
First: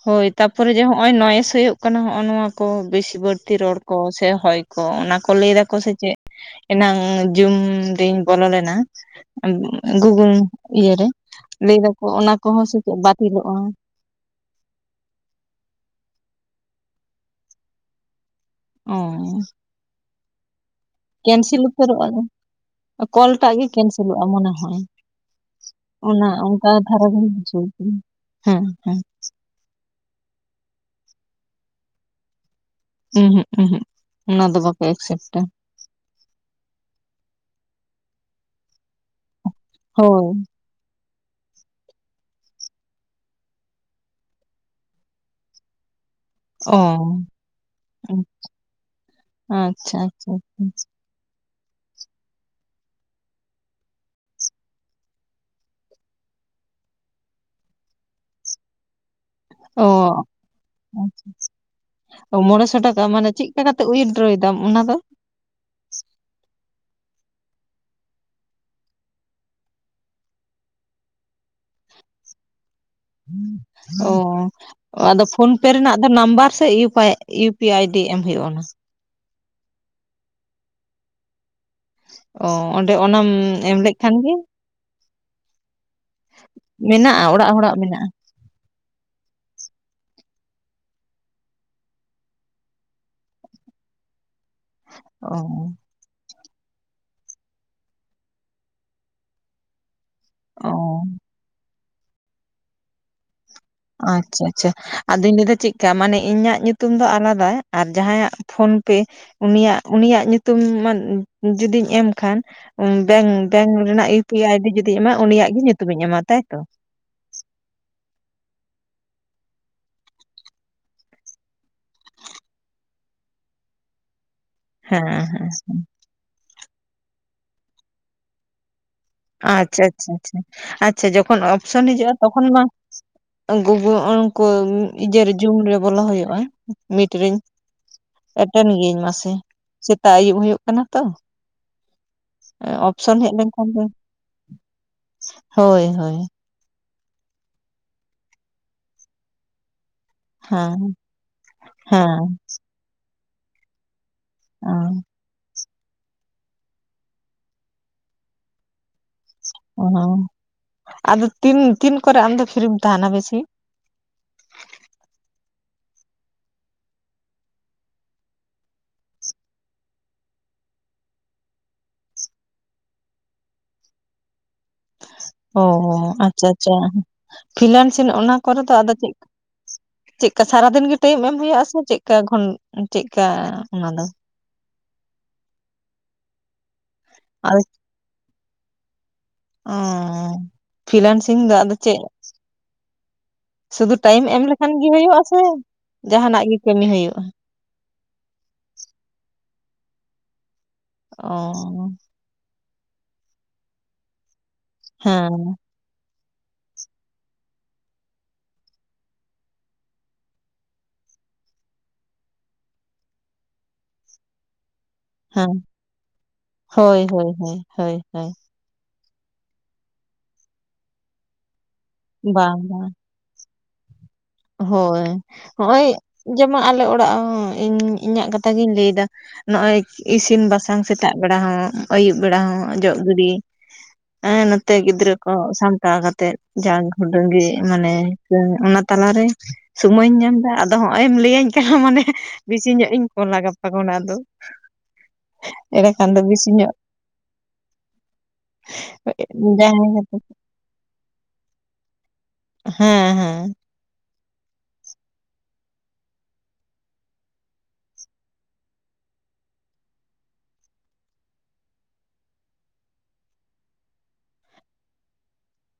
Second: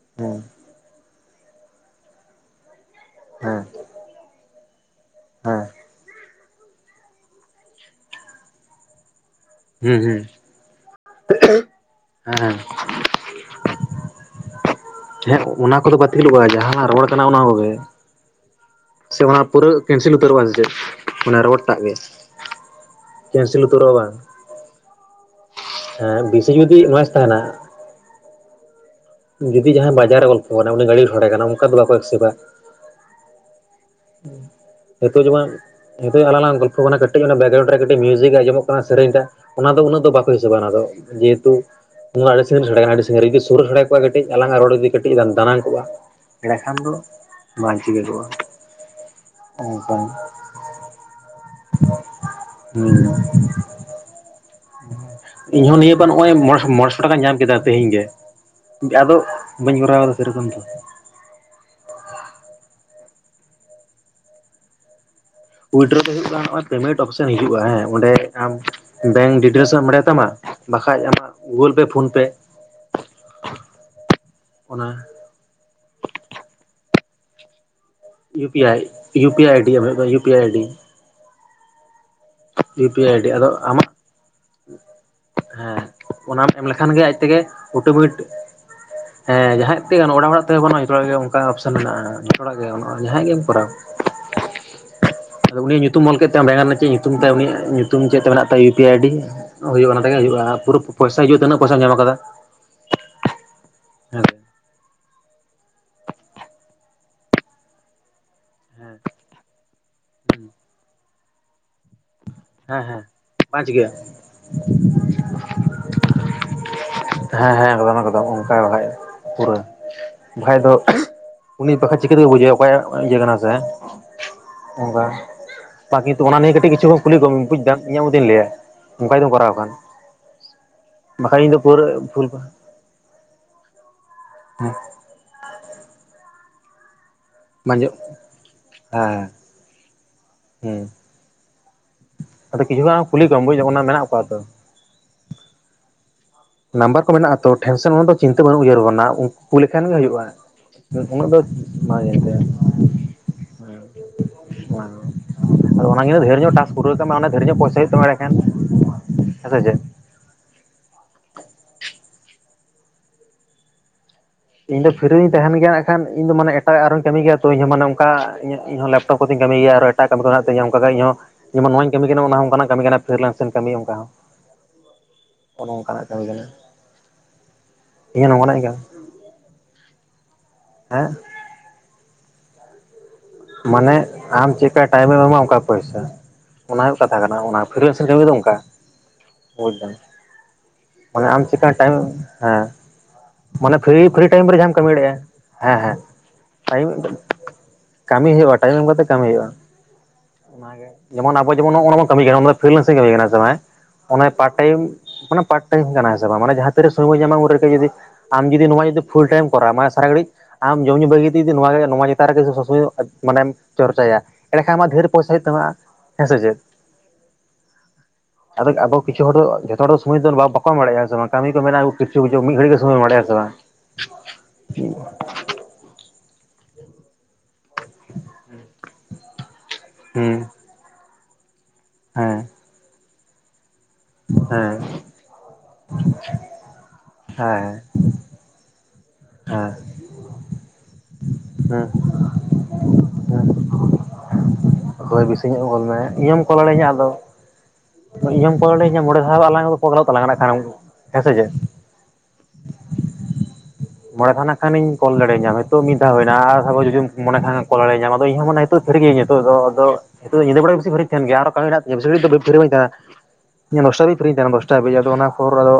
ᱦᱳᱭ ᱛᱟ ᱦᱩᱸ ᱛᱟᱯᱚᱨᱮ ᱡᱮ ᱦᱚᱜ ᱼᱚᱭ ᱱᱚᱭᱮᱥ ᱦᱚᱭᱚᱜ ᱠᱟᱱᱟ ᱦᱚᱜᱼᱚᱭ ᱱᱚᱣᱟ ᱠᱚ ᱵᱮᱥᱤ ᱵᱟᱹᱲᱛᱤ ᱦᱮᱸ ᱨᱚᱲ ᱠᱚ ᱥᱮ ᱦᱚᱭ ᱠᱚ ᱚᱱᱟ ᱠᱚ ᱞᱟᱹᱭ ᱦᱮᱸ ᱫᱟᱠᱚ ᱥᱮ ᱪᱮᱫ ᱮᱱᱟᱝ ᱡᱩᱢ ᱨᱤᱧ ᱵᱚᱞᱚ ᱞᱮᱱᱟ ᱦᱩᱸ ᱦᱩᱸ ᱜᱩᱜᱩᱞ ᱤᱭᱟᱹᱨᱮ ᱞᱟᱹᱭ ᱫᱟᱠᱚ ᱚᱱᱟ ᱦᱮᱸ ᱠᱚᱦᱚᱸ ᱥᱮ ᱪᱮᱫ ᱵᱟᱹᱛᱤᱞᱚᱜᱼᱟ ᱦᱮᱸ ᱚᱱᱟ ᱠᱚᱫᱚ ᱵᱟᱹᱛᱤᱞᱚᱜᱼᱟ ᱡᱟᱦᱟ ᱨᱚᱲ ᱠᱟᱱᱟ ᱚᱱᱟ ᱠᱚᱜᱮ ᱚ ᱥᱮ ᱚᱱᱟ ᱯᱩᱨᱟ. ᱠᱮᱱᱥᱮᱞ ᱩᱛᱟᱹᱨᱚᱜ ᱟ ᱥᱮ ᱪᱮᱫ ᱚᱱᱟ ᱨᱚᱲ ᱠᱮᱱᱥᱮᱞ ᱴᱟᱜ ᱜᱮ ᱩᱛᱟᱹᱨᱚᱜᱼᱟ ᱠᱚᱞᱴᱟᱜ ᱠᱮᱱᱥᱮᱞ ᱜᱮ ᱩᱛᱟᱹᱨᱚᱜᱼᱟ ᱵᱟᱝ ᱠᱮᱱᱥᱮᱞᱚᱜᱼᱟ ᱢᱚᱱᱮ ᱦᱚᱭ ᱦᱮᱸ ᱚᱱᱟ ᱵᱮᱥᱤ ᱚᱱᱠᱟ ᱡᱩᱫᱤ ᱫᱷᱟᱨᱟ ᱱᱚᱭᱮᱥ ᱜᱤᱧ ᱛᱟᱦᱮᱱᱟ ᱵᱩᱡᱷᱟᱹᱣ ᱠᱮᱫ ᱦᱮᱸ ᱦᱮᱸ ᱡᱩᱫᱤ ᱡᱟᱦᱟᱸᱭ ᱵᱟᱡᱟᱨ ᱨᱮ ᱜᱚᱞᱯᱚ ᱠᱟᱱᱟ ᱩᱱᱤ ᱜᱟᱹᱰᱤ ᱥᱟᱰᱮ ᱠᱟᱱᱟ ᱚᱱᱠᱟ ᱫᱚ ᱵᱟᱠᱚ ᱮᱠᱥᱮᱯ ᱟ ᱩᱸ ᱦᱩᱸᱜ ᱩ ᱦᱩᱸᱜ ᱳ ᱦᱮᱛᱳ ᱡᱮ ᱵᱟᱝ ᱱᱤᱛᱚᱜ ᱟᱞᱟᱝ ᱜᱚᱞᱯᱚ ᱠᱟᱱᱟ ᱠᱟᱹᱴᱤᱡ ᱚᱱᱟ ᱵᱮᱠᱜᱨᱟᱩᱱᱰ ᱨᱮ ᱠᱟᱴᱤᱡ ᱢᱤᱭᱩᱡᱤᱠ ᱮ ᱟᱸᱡᱚᱜ ᱠᱟᱱᱟ ᱥᱮᱨᱮᱧ ᱫᱟ ᱚᱱᱟ ᱫᱚ ᱩᱱᱟᱹᱜ ᱫᱚ ᱵᱟᱠᱚ ᱦᱳᱭ ᱦᱤᱥᱟᱹᱵᱽᱼᱟ ᱚᱱᱟ ᱡᱮᱦᱮᱛᱩ ᱱᱚᱭᱟ ᱟᱹᱰᱤ ᱥᱟᱺᱜᱤᱧ ᱨᱮ ᱥᱮᱰᱮ ᱠᱟᱱᱟ ᱟᱹᱰᱤ ᱥᱟᱺᱜᱤᱧ ᱨᱮ ᱡᱩᱫᱤ ᱥᱩᱨ ᱨᱮ ᱠᱟᱹᱴᱤᱡ ᱟᱞᱟᱝ ᱨᱚᱲᱮᱜ ᱡᱩᱫᱤ ᱫᱟᱱᱟᱝ ᱠᱚᱜᱼᱟ ᱾ ᱮᱸᱰᱮ ᱠᱷᱟᱱ ᱚ ᱫᱚ ᱵᱟᱝ ᱪᱤᱠᱟᱹ ᱡᱚᱜᱼᱟ ᱾ ᱟᱪᱪᱷᱟ ᱟᱪᱪᱷᱟ ᱟᱪᱷᱟ ᱾ (unintelligible) ᱦᱩᱸ ᱾ (unintelligible) ᱤᱧᱦᱚᱸ ᱱᱤᱭᱟᱹ ᱵᱟᱨ ᱱᱚᱜᱼᱚᱭ ᱢᱚ ᱢᱚᱬᱮ ᱥᱚ ᱴᱟᱠᱟᱧ ᱧᱟᱢ ᱠᱮᱫᱟ ᱛᱮᱦᱮᱧ ᱜᱮ, ᱡᱟᱫᱚᱼᱼ ᱵᱟᱹᱧ ᱠᱚᱨᱟᱣᱫᱟ ᱥᱮᱨᱚᱠᱚᱢ ᱫᱚ ᱾ ᱟᱪᱪᱷᱟ ᱢᱚᱬᱮ ᱥᱚ ᱴᱟᱠᱟ ᱢᱟᱱᱮ ᱪᱮᱫ ᱞᱮᱠᱟ ᱠᱟᱛᱮ ᱩᱭᱤᱫᱽᱰᱨᱚᱭᱮᱫᱟᱢ ᱚᱱᱟ ᱫᱚ? ᱩᱭᱤᱫᱽᱰᱨᱚ ᱫᱚ ᱦᱩᱭᱩᱜ ᱠᱟᱱᱟ ᱱᱚᱜᱼᱚ ᱯᱮᱢᱮᱱᱴ ᱚᱯᱥᱮᱱ ᱦᱤᱡᱩᱜᱼᱟ, ᱦᱮᱸ ᱚᱸᱰᱮ ᱟᱢ ᱵᱮᱝᱠ ᱰᱤᱴᱮᱞᱥ ᱮᱢ ᱵᱟᱲᱟᱭᱛᱟᱢᱟ ᱾ ᱵᱟᱠᱷᱟᱡ ᱟᱢᱟᱜ ᱜᱩᱜᱳᱞ ᱯᱮ, ᱯᱷᱳᱱ ᱯᱮ ᱾ ᱚᱱᱟ ᱚ ᱟᱫᱚ ᱯᱷᱳᱱ ᱯᱮ ᱨᱮᱱᱟᱜ ᱫᱚ ᱱᱟᱢᱵᱟᱨ ᱥᱮ U pay U U P I D ᱮᱢ ᱤᱭᱩ ᱦᱩᱭᱩᱜᱼᱟ? P I U P ID ᱚᱱᱟᱫᱚ ᱤᱭᱩ ᱯᱤ ᱟᱭᱰᱤ ᱾ ᱚ ᱤᱭᱩ ᱚᱸᱰᱮ ᱯᱤ ᱟᱭ ᱚᱱᱟᱢ ᱟᱭᱰᱤ ᱟᱫᱚ ᱮᱢ ᱟᱢᱟᱜ ᱞᱮᱠᱷᱟᱱ ᱜᱮᱼᱺ ᱦᱮᱸ, ᱚᱱᱟᱢ ᱮᱢ ᱞᱮᱠᱷᱟᱱ ᱜᱮ ᱟᱡ ᱢᱮᱱᱟᱜᱼᱟ ᱛᱮᱜᱮ ᱚᱲᱟᱜ ᱦᱚᱲᱟᱜ ᱢᱮᱱᱟᱜᱼᱟ ᱚᱴᱳᱢᱮᱴᱼᱼ ᱦᱮᱸ ᱡᱟᱦᱟᱸᱭᱟᱜ ᱛᱮᱜᱮ ᱜᱟᱱᱚᱜ ᱚᱲᱟᱜ ᱦᱚᱲᱟᱜ ᱛᱮᱦᱚᱸ ᱵᱟᱹᱱᱩᱜᱼᱟ ᱡᱚᱛᱚᱣᱟᱜ ᱜᱮ ᱚᱱᱠᱟ ᱚᱯᱥᱮᱱ ᱢᱮᱱᱟᱜᱼᱟ, ᱡᱚᱛᱚ ᱦᱚᱲᱟᱜ ᱜᱮ ᱡᱟᱦᱟᱸᱭ ᱜᱮᱢ ᱠᱚᱨᱟᱣᱟ ᱾ ᱚ ᱾ ᱟᱫᱚ ᱩᱱᱤᱭᱟᱜ ᱧᱩᱛᱩᱢ ᱚᱞ ᱠᱮᱫ ᱛᱟᱭ ᱵᱮᱸᱜᱟᱱ ᱨᱮᱱᱟᱜ ᱪᱮᱫ ᱧᱩᱛᱩᱢ ᱛᱟᱭ ᱩᱱᱤᱭᱟᱜ ᱧᱩᱛᱩᱢ ᱪᱮᱫ ᱛᱮ ᱢᱮᱱᱟᱜ ᱛᱟᱭ ᱤᱭᱩ ᱯᱤ ᱟᱭᱰᱤᱼᱼ ᱦᱩᱭᱩᱜᱼᱟ ᱱᱚᱰᱮ ᱜᱮ ᱦᱤᱡᱩᱜᱼᱟ ᱚ ᱯᱩᱨᱟᱹ ᱯᱚᱭᱥᱟ ᱦᱤᱡᱩᱜᱼᱟ ᱛᱤᱱᱟᱹᱜ ᱯᱚᱭᱥᱟᱢ ᱧᱟᱢ ᱟᱠᱟᱫᱟ ᱾ ᱟᱪᱪᱷᱟ ᱟᱪᱪᱷᱟ ᱟᱫᱚᱧ ᱞᱟᱹᱭᱫᱟ ᱪᱮᱫᱠᱟ ᱢᱟᱱᱮ ᱤᱧᱟᱹᱜ ᱧᱩᱛᱩᱢ ᱫᱚ ᱟᱞᱟᱫᱟ ᱟᱨ ᱡᱟᱦᱟᱸᱭᱟᱜ ᱯᱷᱳᱱ ᱯᱮᱼᱼ ᱦᱮᱸ ᱩᱱᱤᱭᱟᱜ, ᱩᱱᱤᱭᱟᱜ (unintelligible) ᱧᱩᱛᱩᱢ ᱡᱩᱫᱤᱧ ᱮᱢ ᱠᱷᱟᱱᱼᱼ ᱦᱮᱸ ᱦᱮᱸ ᱵᱮᱝ ᱯᱟᱸᱪ ᱵᱮᱝ ᱜᱮ ᱨᱮᱱᱟᱜ ᱤᱭᱩ ᱯᱤ ᱟᱭ ᱟᱭᱰᱤ ᱡᱩᱫᱤ ᱮᱢᱟᱭ ᱩᱱᱤᱭᱟᱜ ᱜᱮ ᱧᱩᱛᱩᱢᱤᱧ ᱮᱢᱟ ᱛᱟᱭᱛᱚ ᱾ ᱦᱮᱸ ᱦᱮᱸ ᱮᱠᱫᱚᱢ ᱮᱠᱫᱚᱢ ᱚᱝᱠᱟ ᱚᱞ ᱦᱳᱭᱩᱜᱼᱟ ᱯᱩᱨᱟᱹ ᱾ ᱵᱟᱠᱷᱟᱡ ᱫᱚ (unintelligible) ᱩᱱᱤ ᱵᱟᱠᱷᱟᱡ ᱪᱤᱠᱟᱹ ᱛᱮᱠᱚ ᱵᱩᱡᱮᱭᱟ ᱚᱠᱚᱭᱟᱜ ᱤᱭᱟᱹ ᱠᱟᱱᱟ ᱦᱮᱸ ᱥᱮ ᱾ (unintelligible) ᱦᱮᱸ ᱚᱱᱠᱟ ᱦᱮᱸ ᱛᱟ ᱠᱤᱱᱛᱩ ᱚᱱᱟ ᱱᱤᱭᱮ ᱠᱟᱹᱴᱤᱡ ᱠᱤᱪᱷᱩᱢ ᱠᱩᱞᱤ ᱠᱚᱢ ᱵᱩᱡᱽ ᱫᱟᱢ ᱤᱧᱟᱹᱜ ᱢᱚᱛᱤᱧ ᱞᱟᱹᱭᱟ ᱾ ᱟᱪᱪᱷᱟ ᱟᱪᱪᱷᱟ ᱟᱪᱪᱷᱟ, ᱡᱚᱠᱷᱚᱱ ᱵᱟᱠᱷᱟᱡ ᱤᱧ ᱫᱚ ᱯᱩᱨᱟᱹ ᱚᱯᱥᱮᱱ ᱦᱤᱡᱩᱜᱼᱟ ᱯᱷᱩᱞ ᱛᱚᱠᱷᱚᱱ ᱦᱮᱸ ᱢᱟᱼᱼ ᱜᱩ ᱜᱩ ᱩᱱᱠᱩ ᱤᱡᱮᱨ ᱡᱩᱢ ᱨᱮ ᱵᱚᱞᱚ ᱦᱩᱭᱩᱜᱼᱟ ᱢᱤᱴ ᱨᱤᱧᱼᱼ ᱵᱟᱝᱡᱚᱜ ᱮᱴᱮᱱ ᱜᱤᱭᱟᱹᱧ ᱦᱮᱸ ᱢᱟᱥᱮ, ᱥᱮᱛᱟᱜ ᱟᱹᱭᱩᱵ ᱦᱩᱭᱩᱜ ᱠᱟᱱᱟ ᱦᱮᱸ ᱛᱚ ᱾ ᱟᱫᱚ ᱮ ᱠᱤᱪᱷᱩ ᱜᱟᱱ ᱚᱯᱥᱮᱱ ᱠᱩᱞᱤ ᱦᱮᱡ ᱠᱚᱢ ᱵᱩᱡ ᱞᱮᱱᱠᱷᱟᱱ ᱫᱚ, ᱚᱱᱟ ᱢᱮᱱᱟᱜ ᱠᱚᱣᱟ ᱛᱚ ᱦᱳᱭ ᱦᱳᱭ ᱾ ᱱᱟᱢᱵᱟᱨ ᱠᱚ ᱢᱮᱱᱟᱜᱼᱟ ᱛᱚ ᱴᱷᱮᱱᱥᱮᱱ ᱚᱱᱟ ᱫᱚ ᱪᱤᱱᱛᱟᱹ ᱵᱟᱹᱱᱩᱜ ᱩᱭᱦᱟᱹᱨ ᱵᱟᱱᱟᱜ ᱩᱱᱠᱩ ᱠᱩᱞ ᱞᱮᱠᱷᱟᱱ ᱜᱮ ᱦᱩᱭᱩᱜᱼᱟ ᱾ ᱦᱮᱸ (unintelligible) ᱩᱱᱟᱹᱜ ᱫᱚ ᱵᱟᱝ ᱦᱮᱸ ᱜᱮᱭᱟ ᱾ ᱦᱩᱸ ᱵᱟᱸᱧ (unintelligible) ᱟᱫᱚ ᱚᱱᱟᱜᱤᱧ ᱞᱟ. ᱭ ᱫᱟ ᱰᱷᱮᱨ ᱧᱚᱜ ᱴᱟᱥᱠ ᱯᱩᱨᱟᱹᱣ ᱠᱟᱜ ᱢᱮ ᱚᱸᱰᱮ ᱰᱷᱮᱨ ᱧᱚᱜ ᱯᱚᱭᱥᱟ ᱦᱩᱭᱩᱜ ᱛᱟᱢᱟ ᱮᱸᱰᱮᱠᱷᱟᱱ ᱦᱮᱸ ᱥᱮ ᱪᱮᱫ ᱾ ᱚ, ᱟᱫᱚ ᱛᱤᱱ ᱛᱤᱱ ᱠᱚᱨᱮ ᱟᱢ ᱫᱚ ᱯᱷᱤᱨᱤᱢ ᱛᱟᱸᱦᱮᱱᱟ ᱵᱮᱥᱤ? ᱤᱧ ᱫᱚ ᱯᱷᱤᱨᱤᱧ ᱛᱟᱸᱦᱮᱱ ᱜᱮᱭᱟ ᱮᱱᱠᱷᱟᱱ ᱤᱧ ᱫᱚ ᱢᱟᱱᱮ ᱮᱴᱟᱜ ᱟᱨᱚᱧ ᱠᱟᱹᱢᱤ ᱜᱮᱭᱟ ᱛᱚ ᱤᱧᱦᱚᱸ ᱢᱟᱱᱮ ᱱᱚᱝᱠᱟ ᱤᱧᱦᱚᱸ ᱞᱮᱯᱴᱚᱯ ᱠᱚᱛᱤᱧ ᱠᱟᱹᱢᱤ ᱜᱮᱭᱟ ᱟᱨ ᱾ ᱮᱴᱟᱜ ᱠᱟᱹᱢᱤ ᱫᱚ ᱛᱮᱦᱮᱧ ᱛᱤᱧ ᱚᱝᱠᱟ ᱜᱮ ᱤᱧᱦᱚᱸ, ᱡᱮᱢᱚᱱ ᱱᱚᱣᱟᱧ ᱠᱟᱹᱢᱤ ᱠᱟᱱᱟ ᱚᱱᱟ ᱦᱚᱸ ᱚᱱᱠᱟᱱᱟᱜ ᱠᱟᱹᱢᱤ ᱠᱟᱱᱟ ᱯᱷᱨᱤᱞᱮᱱᱥ ᱨᱮᱧ ᱠᱟᱹᱢᱤ ᱚᱝᱠᱟ ᱦᱚᱸ ᱾ (inaudible) ᱚ ᱦᱚ ᱠᱟᱱᱟ ᱟᱪᱪᱷᱟ ᱟᱪᱪᱷᱟ, ᱯᱷᱤᱱᱮᱞᱥᱤᱞ ᱤᱧᱟᱹᱜ ᱚᱱᱟ ᱱᱚᱝᱠᱟᱱᱟᱜ ᱠᱚᱨᱮ ᱫᱚ ᱠᱟᱹᱢᱤ ᱟᱫᱚ ᱪᱮᱫᱼᱼ ᱪᱮᱫᱠᱟ ᱥᱟᱨᱟᱫᱤᱱ ᱜᱮ ᱦᱮᱸ ᱴᱟᱭᱤᱢ ᱮᱢ ᱦᱩᱭᱩᱜᱼᱟ ᱥᱮ ᱪᱮᱫᱠᱟ ᱜᱷᱚᱱ ᱪᱮᱫᱠᱟ? ᱚᱱᱟ ᱢᱟᱱᱮ ᱫᱚ ᱟᱢ ᱪᱮᱫᱠᱟ ᱴᱟᱭᱤᱢᱮᱢ ᱮᱢᱟ ᱚᱱᱠᱟ ᱯᱚᱭᱥᱟ, ᱚᱱᱟ ᱦᱩᱭᱩᱜ ᱠᱟᱛᱷᱟ ᱠᱟᱱᱟ ᱟᱫᱚ ᱚᱱᱟ ᱯᱷᱤᱨᱮᱥᱼᱼ ᱠᱟᱹᱢᱤ ᱫᱚ ᱚᱝᱠᱟᱼᱼ ᱵᱩᱡᱽᱫᱟᱢ, ᱢᱟᱱᱮ ᱯᱷᱤᱞᱟᱱᱥᱤᱝ ᱟᱢ ᱫᱚ ᱪᱤᱠᱟ ᱟᱫᱚ ᱪᱮᱫ ᱴᱟᱭᱤᱢ, ᱦᱮᱸᱼᱼ ᱢᱟᱱᱮ ᱥᱩᱫᱷᱩ ᱯᱷᱨᱤ ᱯᱷᱨᱤ ᱮᱢ ᱴᱟᱭᱤᱢ ᱨᱮᱢ ᱞᱮᱠᱷᱟᱱ ᱡᱟᱦᱟᱸᱢ ᱜᱮ ᱠᱟᱹᱢᱤ ᱦᱩᱭᱩᱜᱼᱟ ᱫᱟᱲᱮᱭᱟᱜᱼᱟ, ᱥᱮ ᱦᱮᱸ ᱦᱮᱸ ᱡᱟᱦᱟᱱᱟᱜ ᱜᱮ ᱠᱟᱹᱢᱤ ᱴᱟᱲᱤᱢᱼᱼ ᱦᱩᱭᱩᱜᱼᱟ ᱠᱟᱹᱢᱤ ᱦᱩᱭᱩᱜᱼᱟ ᱴᱟᱭᱤᱢ ᱮᱢ ᱠᱟᱛᱮᱜ ᱠᱟᱹᱢᱤ ᱦᱩᱭᱩᱜᱼᱟ, ᱚ ᱡᱮᱢᱚᱱ ᱟᱵᱚ ᱡᱮᱢ ᱱᱚᱜ ᱱᱟ (unintelligible) ᱠᱟᱹᱢᱤ ᱠᱟᱱᱟ ᱚᱱᱟ ᱫᱚ ᱯᱷᱨᱤᱞᱮᱱᱥᱤᱝ ᱠᱟᱹᱢᱤ ᱠᱟᱱᱟ, ᱦᱮᱸ ᱥᱮ ᱵᱟᱝ ᱦᱮᱸ? ᱟᱱᱮ ᱯᱟᱨᱴ ᱴᱟᱭᱤᱢ ᱦᱮᱸ ᱢᱟᱱᱮ ᱯᱟᱨᱴ ᱴᱟᱭᱤᱢ ᱠᱟᱱᱟ, ᱦᱮᱸ ᱥᱮ ᱵᱟᱝ? ᱢᱟᱱᱮ ᱡᱟᱦᱟᱸ ᱛᱤᱨᱮ ᱥᱚᱢᱚᱭ ᱵᱚᱱ ᱧᱟᱢᱟ ᱩᱱ ᱨᱮᱜᱮ ᱡᱩᱫᱤ ᱟᱢ ᱡᱩᱫᱤ ᱱᱚᱣᱟ ᱡᱩᱫᱤ ᱯᱷᱩᱞ ᱴᱟᱭᱤᱢ ᱠᱚᱨᱟᱣᱟ, ᱢᱟᱱᱮ ᱥᱟᱨᱟ ᱜᱷᱟᱹᱲᱤᱡ ᱟᱢ ᱡᱚᱢ ᱧᱩ ᱵᱟᱹᱜᱤ ᱠᱟᱛᱮᱜ ᱡᱩᱫᱤ ᱱᱚᱣᱟᱜᱮ ᱱᱚᱣᱟ ᱪᱮᱛᱟᱱ ᱨᱮᱜᱮ ᱥᱚᱵ ᱥᱚᱥᱚᱭ ᱟᱫ ᱢᱟᱱᱮᱢ ᱪᱚᱨᱪᱟᱭᱟ ᱮᱸᱰᱮ ᱠᱷᱟᱱ ᱟᱢᱟᱜ ᱫᱷᱮᱨ ᱦᱮᱸ, ᱦᱳᱭ ᱦᱳᱭ ᱦᱳᱭ ᱦᱳᱭ ᱦᱳᱭ᱾ ᱟᱫᱚ ᱟᱫᱚ ᱠᱤᱪᱷᱩ ᱦᱚᱲ ᱫᱚ ᱡᱷᱚᱛᱚ ᱦᱚᱲ ᱥᱚᱢᱚᱭ ᱫᱚ ᱚᱱᱮ ᱵᱟᱠᱚ ᱮᱢ ᱵᱟᱲᱮᱭᱟᱜᱼᱟ, ᱦᱮᱸ ᱥᱮ ᱵᱟᱝ? ᱠᱟᱹᱢᱤ ᱠᱚ ᱢᱮᱱᱟᱜ-ᱟ᱾ ᱠᱤᱪᱷᱩ ᱠᱤᱪᱷᱩ ᱢᱤᱫ ᱵᱟᱝ ᱜᱷᱟᱹᱲᱤᱡ ᱜᱮ ᱵᱟᱝ ᱥᱚᱢᱚᱭᱮᱢ ᱵᱟᱲᱮᱜ-ᱟ, ᱦᱮᱸ ᱥᱮ ᱵᱟᱝ? ᱦᱳᱭ, ᱦᱚᱸᱜᱼᱚᱭ ᱡᱮᱢᱚᱱ ᱟᱞᱮ ᱚᱲᱟᱜ ᱦᱚᱸ ᱤᱧ ᱤᱧᱟᱹᱜ ᱠᱟᱛᱷᱟ ᱜᱤᱧ ᱞᱟᱹᱭᱫᱟ᱾ ᱱᱚᱜᱼᱚᱭ ᱦᱩᱸ ᱤᱥᱤᱱ ᱦᱮᱸ ᱵᱟᱥᱟᱝ ᱥᱮᱛᱟᱜ ᱵᱮᱲᱟ ᱦᱚᱸ, ᱟᱭᱩᱵ ᱵᱮᱲᱟ ᱦᱮᱸ ᱦᱚᱸ, ᱚᱡᱚᱜ ᱜᱤᱰᱤ ᱮᱸ ᱱᱚᱛᱮ ᱜᱤᱫᱽᱨᱟᱹ ᱠᱚ ᱥᱟᱢᱴᱟᱣ ᱠᱟᱛᱮᱫ ᱡᱟᱝ ᱦᱩᱰᱝ ᱜᱮ ᱦᱮᱸ ᱢᱟᱱᱮ ᱩᱸ ᱚᱱᱟ ᱛᱟᱞᱟᱨᱮ ᱦᱮᱸ ᱥᱢᱚᱭᱤᱧ ᱧᱟᱢ ᱫᱟ, ᱟᱫᱚ ᱦᱚᱸᱜ-ᱚᱭ ᱮᱢ ᱞᱟᱹᱭᱟᱹᱤᱧ ᱠᱟᱱᱟ ᱦᱮᱸ ᱢᱟᱱᱮ ᱵᱤᱥᱤ ᱧᱚᱜ ᱤᱧ ᱯᱷᱳᱱᱟ ᱜᱟᱯᱟ ᱠᱷᱚᱱᱟᱜ ᱫᱚ᱾ ᱦᱚᱭ ᱵᱮᱥᱤ ᱧᱚᱜ ᱠᱚᱞ ᱮᱸᱰᱮ ᱢᱮ, ᱠᱷᱟᱱ ᱫᱚ ᱤᱧ ᱡᱚᱢ ᱵᱤᱥᱤ ᱠᱚᱞ ᱧᱚᱜ ᱫᱟᱲᱮᱭᱤᱧᱟ ᱟᱫᱚ᱾ ᱤᱧ ᱦᱚᱢ ᱠᱚᱞ ᱫᱟᱲᱮᱭᱤᱧᱟ ᱢᱚᱬᱮ ᱫᱷᱟᱣ ᱟᱞᱟᱝ ᱨᱚᱯᱚᱲ ᱡᱟᱦᱟᱸᱭ ᱜᱟᱱᱚᱜ ᱠᱟᱛᱮ ᱛᱟᱞᱟᱝᱟ ᱱᱟᱠᱷᱟᱱ, ᱦᱮᱸ ᱥᱮ ᱪᱮᱫ? ᱦᱮᱸ ᱦᱮᱸ᱾ ᱢᱚᱬᱮ ᱫᱷᱟᱣ ᱱᱟᱠᱷᱟᱱᱤᱧ ᱠᱚᱞ ᱫᱟᱲᱮᱭᱤᱧᱟᱢ, ᱦᱤᱛᱚᱜ ᱢᱤᱫ ᱫᱷᱟᱣ ᱦᱩᱭ ᱮᱱᱟ ᱟᱨ (unintelligible) ᱡᱩᱡᱩᱢ ᱢᱚᱱᱮ ᱠᱷᱟᱱ ᱠᱚᱞ ᱫᱟᱲᱮᱭᱤᱧᱟᱢ ᱟᱫᱚ ᱤᱧᱦᱚᱸ ᱢᱟᱱᱮ ᱛᱳᱜ ᱯᱷᱤᱨᱤ ᱜᱤᱭᱤᱧ ᱦᱤᱛᱚᱜ ᱫᱚ ᱟᱫᱚ ᱦᱤᱛᱳᱜ ᱫᱚ ᱧᱤᱫᱟᱹ ᱵᱮᱲᱟ ᱜᱮ ᱵᱤᱥᱤ ᱯᱷᱤᱨᱤᱧ ᱛᱟᱦᱮᱱ ᱜᱮᱭᱟ, ᱟᱨᱚ ᱠᱟᱹᱢᱤ ᱢᱮᱱᱟᱜ ᱛᱤᱧᱟ ᱵᱤᱥᱤ ᱜᱷᱟᱲᱤᱡ ᱫᱚ ᱵᱤ ᱯᱷᱤᱨᱤ ᱵᱟᱹᱧ ᱛᱟᱦᱮᱱᱟ᱾ ᱤᱧᱟᱹᱜ ᱫᱚᱥᱴᱟ ᱫᱷᱟᱵᱤᱡ ᱯᱷᱤᱨᱤᱧ ᱛᱟᱦᱮᱱᱟ ᱫᱚᱥᱴᱟ ᱦᱟᱵᱤᱡ, ᱟᱫᱚ ᱚᱱᱟ ᱯᱚᱨ ᱟᱫᱚ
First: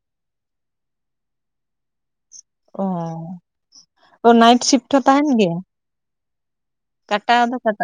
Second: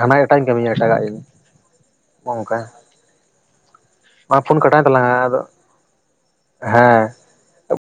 ᱦᱟᱱᱟ ᱮᱴᱟᱜᱤᱧ ᱠᱟᱹᱢᱤᱭᱟ ᱮᱴᱟᱜᱟᱜ ᱤᱧ᱾ ᱱᱚᱝᱠᱟ, ᱚ ᱛᱚ ᱢᱟ ᱯᱷᱳᱱ ᱱᱟᱭᱤᱴ ᱠᱟᱴᱟᱣᱮᱱ ᱥᱤᱯᱴ ᱦᱚᱸ ᱛᱟᱞᱟᱝᱟ ᱛᱟᱦᱮᱱ ᱟᱫᱚ, ᱦᱮᱸ᱾ ᱴᱟ ᱟᱫᱚ ᱠᱟᱴᱟᱜᱼᱼ